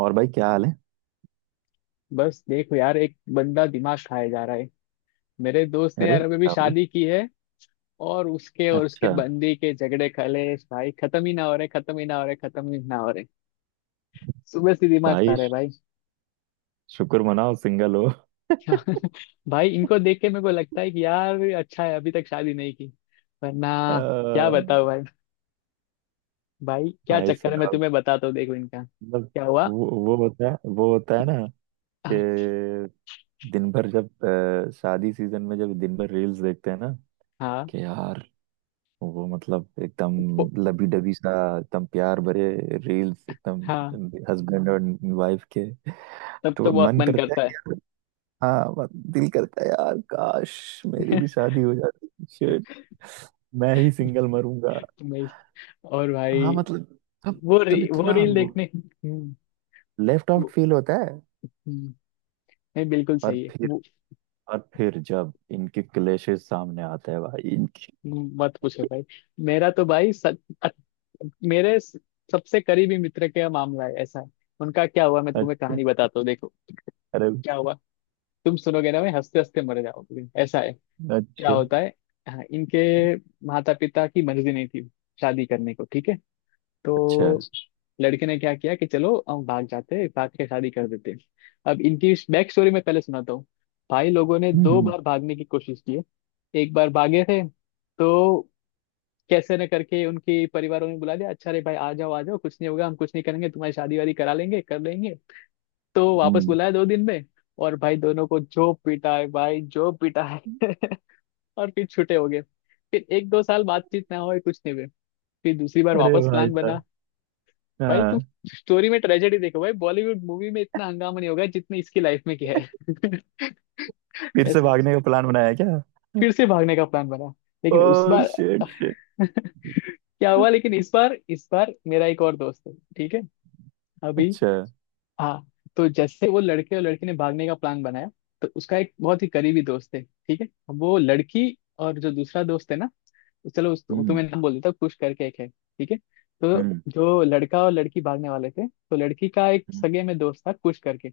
और भाई, क्या हाल है? बस देखो यार, एक बंदा दिमाग खाए जा रहा है। मेरे दोस्त ने अरे, यार अभी भी क्या हो गया? शादी की है। और उसके अच्छा। बंदी के झगड़े कलेश भाई खत्म ही ना हो रहे, खत्म ही ना हो रहे, खत्म ही ना हो रहे। सुबह से दिमाग खा भाई, रहे भाई। शुक्र मनाओ, सिंगल हो। भाई इनको देख के मेरे को लगता है कि यार अच्छा है अभी तक शादी नहीं की, वरना क्या अ, बताओ भाई। भाई क्या भाई चक्कर है मैं साहब, तुम्हें बताता हूँ, देखो इनका मतलब क्या हुआ। वो होता है, वो होता है ना, कि दिन भर जब शादी सीजन में जब दिन भर रील्स देखते हैं ना, हाँ। कि यार वो मतलब एकदम वो- लबी डबी सा, एकदम प्यार भरे रील्स, एकदम हाँ, हस्बैंड और वाइफ के, तब तो तो बहुत मन मन करता करता है। है। हाँ, दिल करता है यार, काश मेरी भी शादी हो जाती। शिट, मैं ही सिंगल मरूंगा। मैं- और हाँ भाई, मतलब, तब तब वो इतना रील देखने। लेफ्ट आउट फील होता है। हम्म, नहीं, बिल्कुल और सही है फिर वो। और फिर जब इनके क्लेशेस सामने आते हैं भाई, इनके। मत पूछो भाई, मेरा तो भाई सच, अ- मेरे स- सबसे करीबी मित्र का मामला है, ऐसा है। उनका क्या हुआ मैं तुम्हें अच्छा। कहानी बताता हूँ, देखो अरे। क्या हुआ। तुम सुनोगे ना, मैं हंसते हंसते मर जाओगे, ऐसा है क्या अच्छा, होता है। हाँ, इनके माता पिता की मर्जी नहीं थी शादी करने को, ठीक है। अच्छा। तो लड़के ने क्या किया कि चलो हम भाग जाते हैं, भाग के शादी कर देते हैं। अब इनकी बैक स्टोरी मैं पहले सुनाता हूँ। भाई लोगों ने दो हम्म, बार भागने की कोशिश की है। एक बार भागे थे तो कैसे न करके उनके परिवारों ने बुला दिया, अच्छा रे भाई आ जाओ कुछ नहीं होगा, हम कुछ नहीं करेंगे तुम्हारी शादी वादी करा लेंगे, कर लेंगे। तो वापस हम्म। बुलाया दो दिन में, और भाई दोनों को जो पीटा है भाई, जो पीटा है। और फिर छूटे हो गए, फिर एक दो साल बातचीत ना हो, कुछ नहीं हुए। फिर दूसरी बार अरे वापस भाई प्लान बना। साहब। भाई तुम हाँ। स्टोरी में ट्रेजेडी देखो भाई, बॉलीवुड मूवी में इतना हंगामा नहीं होगा जितने इसकी लाइफ में किया है। फिर से ऐसा भागने का प्लान बनाया क्या? फिर से भागने का प्लान बना, ओ लेकिन उस बार। Shit, shit. क्या हुआ, लेकिन इस बार, इस बार मेरा एक और दोस्त है, ठीक है अभी। अच्छा। हाँ, तो जैसे वो लड़के और लड़की ने भागने का प्लान बनाया, तो उसका एक बहुत ही करीबी दोस्त है, ठीक है। वो लड़की, और जो दूसरा दोस्त है ना, चलो उस हम्म, तुम्हें नाम बोल देता हूँ, कुश करके एक है, ठीक है। तो हम्म, जो लड़का और लड़की भागने वाले थे, तो लड़की का एक हम्म। सगे में दोस्त था कुश करके।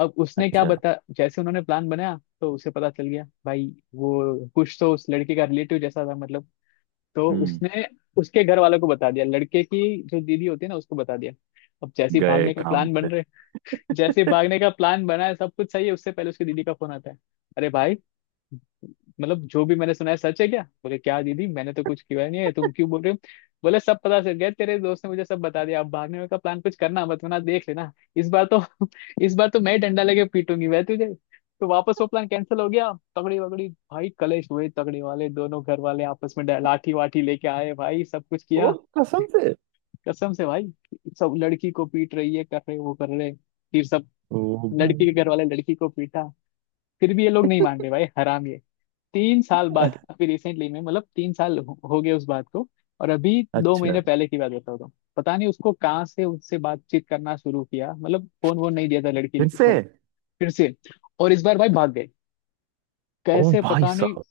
अब उसने क्या अच्छा। बता, जैसे उन्होंने प्लान बनाया तो उसे पता चल गया भाई। वो कुश तो उस लड़के का रिलेटिव जैसा था मतलब। तो हम्म। उसने उसके घर वालों को बता दिया, लड़के की जो दीदी होती है ना, उसको बता दिया। अब जैसे ही गए भागने का काम प्लान से। बन रहे, जैसे ही भागने का प्लान बना है, सब कुछ सही है, उससे पहले उसकी दीदी का फोन आता है। अरे भाई, मतलब जो भी मैंने सुना है सच है क्या? बोले, क्या दीदी मैंने तो कुछ किया नहीं है, तुम क्यों बोल रहे हो। बोले, सब पता चल गया, तेरे दोस्त ने मुझे सब बता दिया, अब भागने का प्लान कुछ करना मत वरना देख लेना। इस बार तो इस बार तो मैं ही डंडा लेके पीटूंगी वह तुझे। तो वापस वो प्लान कैंसिल हो गया, तगड़ी वगड़ी भाई कलेश हुए, तगड़ी वाले दोनों घर वाले आपस में लाठी वाठी लेके आए भाई, सब कुछ ओ, किया। कसम से। कसम से भाई। सब लड़की को पीट रही है, कर रहे वो कर रहे, फिर सब ओ लड़की भाई। के घर वाले लड़की को पीटा। फिर भी ये लोग नहीं मान रहे भाई, हराम। 3 साल बाद अभी रिसेंटली में, मतलब 3 साल हो गए उस बात को। और अभी दो अच्छा। महीने पहले की बात बता रहा हूँ। पता नहीं उसको कहाँ से उससे बातचीत करना शुरू किया, मतलब फोन वोन नहीं दिया था लड़की फिर से? को। फिर से, और इस बार भाई भाग गए। ओ कैसे भाई पता नहीं। साहब।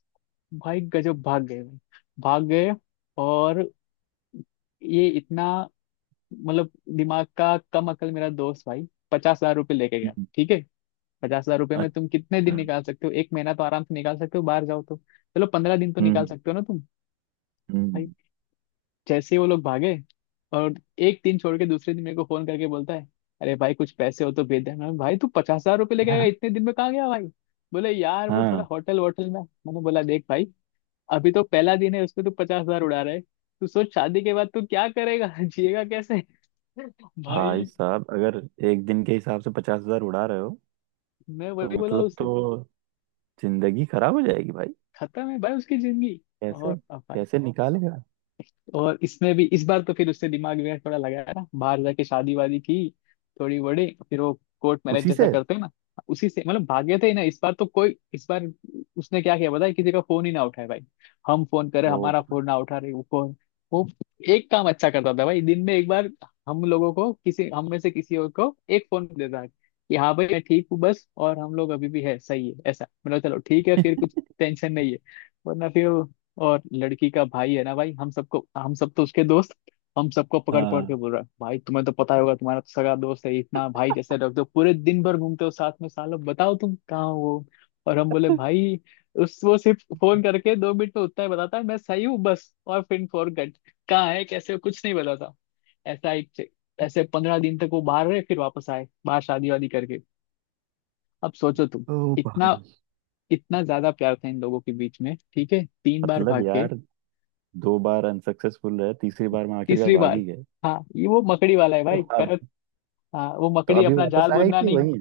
भाई गजब भाग गए भाई, भाग गए। और ये इतना, मतलब दिमाग का कम अकल मेरा दोस्त भाई, 50,000 रुपये लेके गया, हम्म। ठीक है। 50,000 रुपये में अच्छा। तुम कितने दिन निकाल सकते हो? एक महीना तो आराम से निकाल सकते हो, बाहर जाओ तो चलो 15 दिन तो हम्म, निकाल सकते हो ना तुम। भाई। हम्म। जैसे ही वो लोग भागे, और एक दिन छोड़ के दूसरे दिन मेरे को फोन करके बोलता है, अरे भाई कुछ पैसे हो तो भेज देना। भाई तू 50,000 रुपये लेके आया, यार। इतने दिन में कहाँ गया भाई? बोले यार वो थोड़ा हाँ होटल वोटल में। मैंने बोला, देख भाई, अभी तो पहला दिन है उसमें तू 50,000 उड़ा रहा है, तू सोच शादी के बाद तू क्या करेगा, जिएगा कैसे। भाई भाई, साहब, अगर एक दिन के हिसाब से 50,000 उड़ा रहे हो, मैं तो वही बोला मतलब, उसे। तो जिंदगी खराब हो जाएगी भाई। खत्म है भाई उसकी जिंदगी। कैसे? और अब भाई, कैसे निकालेगा? और इसमें भी इस बार तो फिर उससे दिमाग वगैरह थोड़ा लगाया ना, बाहर जाके शादी वादी की, थोड़ी बड़ी फिर वो कोर्ट मैरिज उसी जैसा से। करते हैं ना, उसी से। मतलब भागे थे ना इस बार तो, कोई इस बार उसने क्या किया पता है, किसी का फोन ही ना उठाए भाई। हम फोन करें, ओ। हमारा फोन ना उठा रहे वो फोन। वो एक काम अच्छा करता था भाई, दिन में एक बार हम लोगों को, किसी हम में से किसी और को एक फोन देता कि हाँ भाई मैं ठीक हूँ बस, और हम लोग अभी भी है सही है, ऐसा मतलब, चलो ठीक है फिर कुछ टेंशन नहीं है। वरना फिर वो, और लड़की का भाई है ना भाई, हम सब तो उसके दोस्त, हम सबको पकड़ पकड़ के हाँ। बोल रहा है भाई, तुम्हें तो पता ही होगा, तुम्हारा तो सगा दोस्त है इतना भाई, जैसे रख दो पूरे दिन भर घूमते हो साथ में सालों, बताओ तुम कहाँ हो वो। और हम बोले भाई, उस वो सिर्फ फोन करके 2 मिनट में उतना ही बताता है, मैं सही हूँ बस और फिर फॉरगेट, कहाँ है कैसे हो, कुछ नहीं बताता। ऐसा एक, ऐसे 15 दिन तक वो बाहर रहे, फिर वापस आए बाहर शादी वादी करके। अब सोचो तुम, ओ इतना, भाई। इतना ज्यादा प्यार था इन लोगों के बीच में, ठीक है, तीन बार मतलब भाग के। यार, दो बार अनसक्सेसफुल रहे, तीसरी बार में आखिरकार तीसरी भाग बार, ही गए। हाँ ये वो मकड़ी वाला है तो भाई अब? करत, हाँ वो तो मकड़ी अभी अपना वापस जाल आए बुनना कि नहीं। वही है?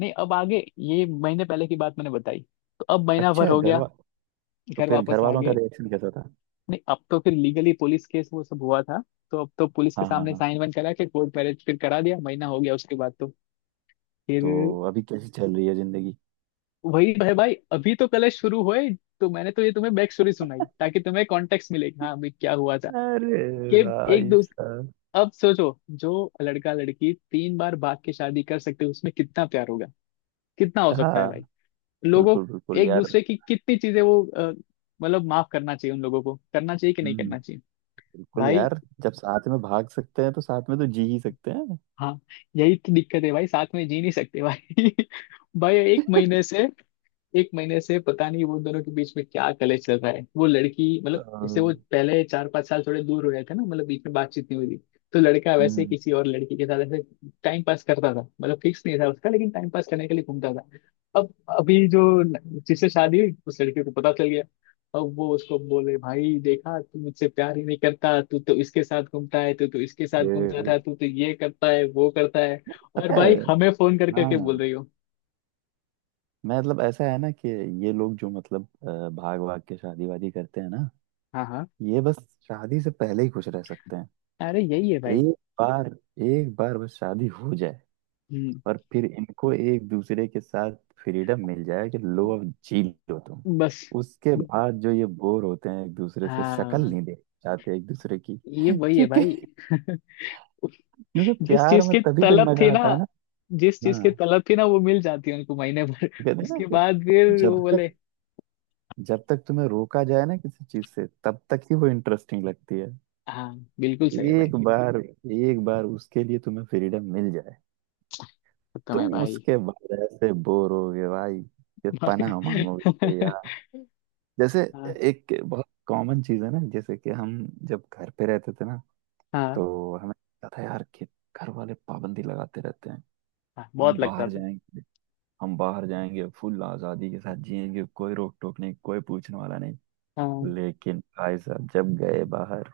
नहीं, अब आगे ये महीने पहले की बात मैंने बताई, तो अब महीना भर अच्छा। हो गया तो घर फिर घर वापस आ वालों का गए। रिएक्शन कैसा था? नहीं, अब तो फिर लीगली पुलिस केस वो सब हुआ था, तो अब तो पुलिस के हाँ, हाँ, सामने हाँ। साइन वाइन करा के कोर्ट मैरिज फिर करा दिया, महीना हो गया उसके बाद तो। तो फिर अभी कैसी चल रही है जिंदगी? वही है भाई, अभी तो कलेश शुरू हुए। तो मैंने तो ये तुम्हें बैक स्टोरी सुनाई ताकि तुम्हें कॉन्टेक्स्ट मिले, हाँ भाई क्या हुआ था अरे कि एक भाई दो। साहब। अब सोचो, जो लड़का लड़की तीन बार भाग के शादी कर सकते हैं उसमें कितना प्यार होगा? कितना हो सकता है हाँ, भाई, लोगों, बिल्कुल बिल्कुल एक यार। दूसरे की कितनी चीजें वो मतलब माफ करना चाहिए उन लोगों को, करना चाहिए कि नहीं हम्म। करना चाहिए? बिल्कुल भाई, यार। जब साथ में भाग सकते हैं, तो साथ में तो जी ही सकते हैं। हाँ, यही तो दिक्कत है भाई, साथ में जी नहीं सकते भाई। भाई एक महीने से, एक महीने से पता नहीं वो दोनों के बीच में क्या कलेश चल रहा है। वो लड़की अ, मतलब जैसे वो पहले 4-5 साल थोड़े दूर हो गए थे ना, मतलब बीच में बातचीत नहीं हुई थी, तो लड़का वैसे हम्म। किसी और लड़की के साथ ऐसे टाइम पास करता था, मतलब फिक्स नहीं था उसका, लेकिन टाइम पास करने के लिए घूमता था। अब अभी जो जिससे शादी हुई, उस लड़के को पता चल गया। अब वो उसको बोले, भाई देखा तू मुझसे प्यार ही नहीं करता, तू तो इसके साथ घूमता है, तू तो इसके साथ घूमता ये था, तू तो ये करता है वो करता है। और पता है। भाई हमें फोन करके के बोल हाँ, रही हो। मैं मतलब ऐसा है ना कि ये लोग जो मतलब भाग भाग के शादी वादी करते हैं ना, हाँ, हाँ, ये बस शादी से पहले ही खुश रह सकते हैं। अरे यही है एक बार, एक बार बस शादी हो जाए, भाई। और फिर इनको एक दूसरे के साथ फ्रीडम मिल जाए कि लो, अब जी लो तुम। बस, उसके ब- बाद जो ये बोर होते हैं, एक दूसरे से शक्ल हाँ, नहीं देख चाहते एक दूसरे की। ये वही है क्योंकि भाई। क्योंकि जिस प्यार चीज में की तभी तक तलब थी मजा ना, आता है ना। जिस चीज की हाँ तलब थी ना वो मिल जाती है उनको महीने भर। कहते हैं ना उसके कि बाद फिर वो जब बोले, तक जब तक तुम्हें रोका जाए ना किसी चीज से, तब तक ही वो इंटरेस्टिंग लगती है। हाँ बिल्कुल सही है भाई। एक बार, एक बार उसके लिए तुम्हें फ्रीडम मिल जाए, खत्म है तुम भाई। उसके बाद ऐसे बोर होगे भाई कि पनाह मांगोगे कि यार। जैसे हाँ। एक बहुत कॉमन चीज है ना, जैसे कि हम जब घर पे रहते थे ना, हाँ। तो हमें लगता था यार कि घर वाले पाबंदी लगाते रहते हैं। हाँ हम बहुत लगता बाहर था। जाएंगे हम बाहर जाएंगे फुल आजादी के साथ जिएंगे, कोई रोक टोक नहीं, कोई पूछने वाला नहीं। हाँ। लेकिन भाई साहब, जब गए बाहर,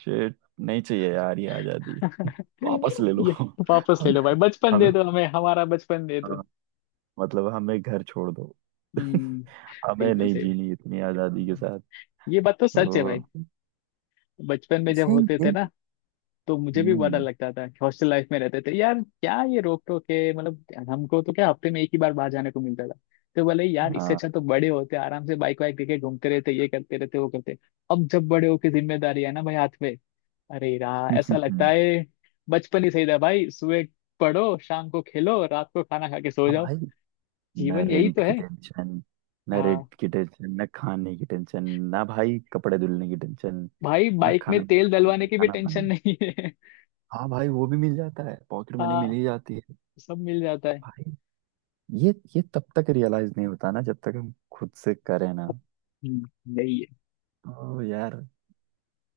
शेट, नहीं चाहिए यार ये आजादी। वापस ले लो ये वापस ले हमें। लो भाई, बचपन हमें, दे दो हमें, हमारा बचपन दे दो। हाँ, मतलब, हमें घर छोड़ दो। हम्म। हमें बिल्कुल नहीं सही, जीनी इतनी आजादी के साथ। ये बात तो सच है तो भाई। बचपन में जब इसे होते थे ये- ना, तो मुझे भी बड़ा डर हम्म। लगता था, हॉस्टल लाइफ में रहते थे यार, क्या ये रोक टोक है मतलब, हमको तो क्या हफ्ते में एक ही बार बाहर जाने को मिलता था। तो बोले यार इससे हाँ। अच्छा तो बड़े होते आराम से बाइक वाइक लेके घूमते रहते, ये करते रहते वो करते। अब जब बड़े होके जिम्मेदारी है ना भाई हाथ में, अरे यार ऐसा लगता हाँ है बचपन ही सही था भाई। सुबह पढ़ो, शाम को खेलो, रात को खाना खा के सो जाओ, भाई। ना जीवन यही रेंट तो की है। टेंशन ना हाँ, रेंट की टेंशन, ना खाने की टेंशन, ना भाई कपड़े धुलने की टेंशन, भाई बाइक में तेल डलवाने ना की भी खाना टेंशन बना। नहीं है। हाँ भाई, वो भी मिल जाता है, पॉकेट मनी मिल हाँ, ही जाती है। सब मिल जाता है। भाई, ये तब तक रियलाइज नहीं होता ना, जब तक हम खुद से करें ना। यही है। तो यार,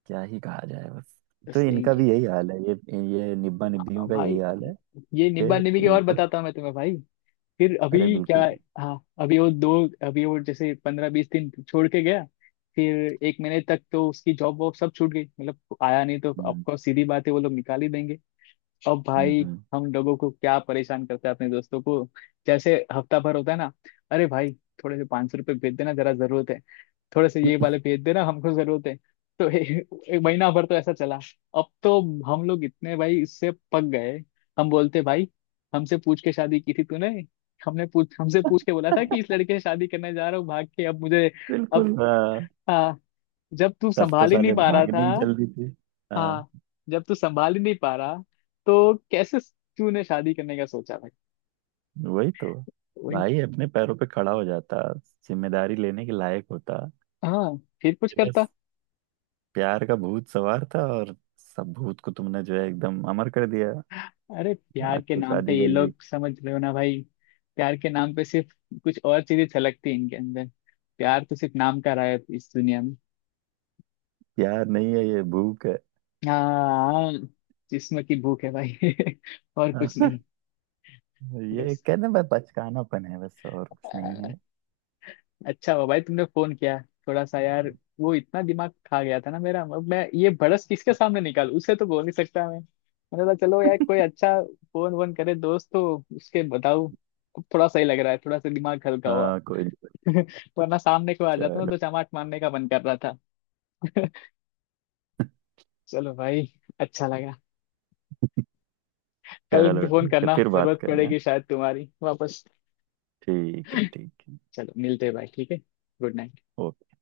क्या ही कहा जाए, बस। तो बस यही इनका है भी यही हाल है। ये निब्बा निब्बियों का भाई। यही हाल है ये निब्बा निबी कि के और इनको। बताता हूँ मैं तुम्हें भाई, फिर अभी अरे, क्या। बिल्कुल। हाँ अभी वो दो, अभी वो जैसे 15-20 दिन छोड़ के गया, फिर एक महीने तक तो उसकी जॉब वॉब सब छूट गई, मतलब आया नहीं तो हम्म, ऑफकोर्स सीधी बात है वो लोग निकाल ही देंगे। अब भाई हम्म। हम लोगों को क्या परेशान करते हैं अपने दोस्तों को, जैसे हफ्ता भर होता है ना, अरे भाई थोड़े से 500 रुपये भेज देना जरा जरूरत है, थोड़े से ये वाले भेज देना हमको जरूरत है। तो ए- एक महीना भर तो ऐसा चला। अब तो हम लोग इतने भाई इससे पक गए, हम बोलते भाई हमसे पूछ के शादी की थी तूने, हमने पूछ हमसे पूछ के बोला था कि इस लड़के से शादी करने जा रहा हूँ भाग के, अब मुझे। अब, बिल्कुल। हाँ, जब तू तब तो संभाल ही नहीं साले पा रहा भागने था, की जल्दी थी। हाँ, हाँ जब तू संभाल ही नहीं पा रहा, तो कैसे तूने शादी करने का सोचा भाई? वही तो। तो वही, भाई, अपने पैरों पे खड़ा हो जाता, जिम्मेदारी लेने के लायक होता। हाँ फिर कुछ ये करता। बस प्यार का भूत सवार था, और सब भूत को तुमने जो है एकदम अमर कर दिया। अरे प्यार भाग के के नाम पे शादी ये कर ली। लोग, समझ रहे हो ना भाई, प्यार के नाम पे सिर्फ कुछ और चीजें छलकती हैं इनके अंदर। प्यार तो सिर्फ नाम का रहा है इस दुनिया में। प्यार नहीं है, ये भूख है। हाँ, जिस्म की भूख है भाई, और कुछ नहीं। ये बस, कहने में बचकानापन है, बस और कुछ नहीं है। अ, अच्छा हुआ भाई तुमने फोन किया, थोड़ा सा यार वो इतना दिमाग खा गया था ना मेरा, अब मैं ये भड़स किसके सामने निकालूं, उसे तो बोल नहीं सकता मैं, मैंने बोला चलो यार कोई अच्छा फोन वोन करे दोस्त तो उसके बताऊं। अब थोड़ा सही लग रहा है, थोड़ा सा दिमाग हल्का हुआ। हाँ, कोई नहीं। वरना सामने को आ जाता ना चलो। तो चमाट मारने का मन कर रहा था। चलो भाई, अच्छा लगा। कल चलो, फोन ठीक है, करना, फिर बात जरूरत करेंगे। पड़ेगी शायद तुम्हारी वापस। ठीक है, ठीक है। चलो मिलते हैं भाई, ठीक है। Good night. ओके।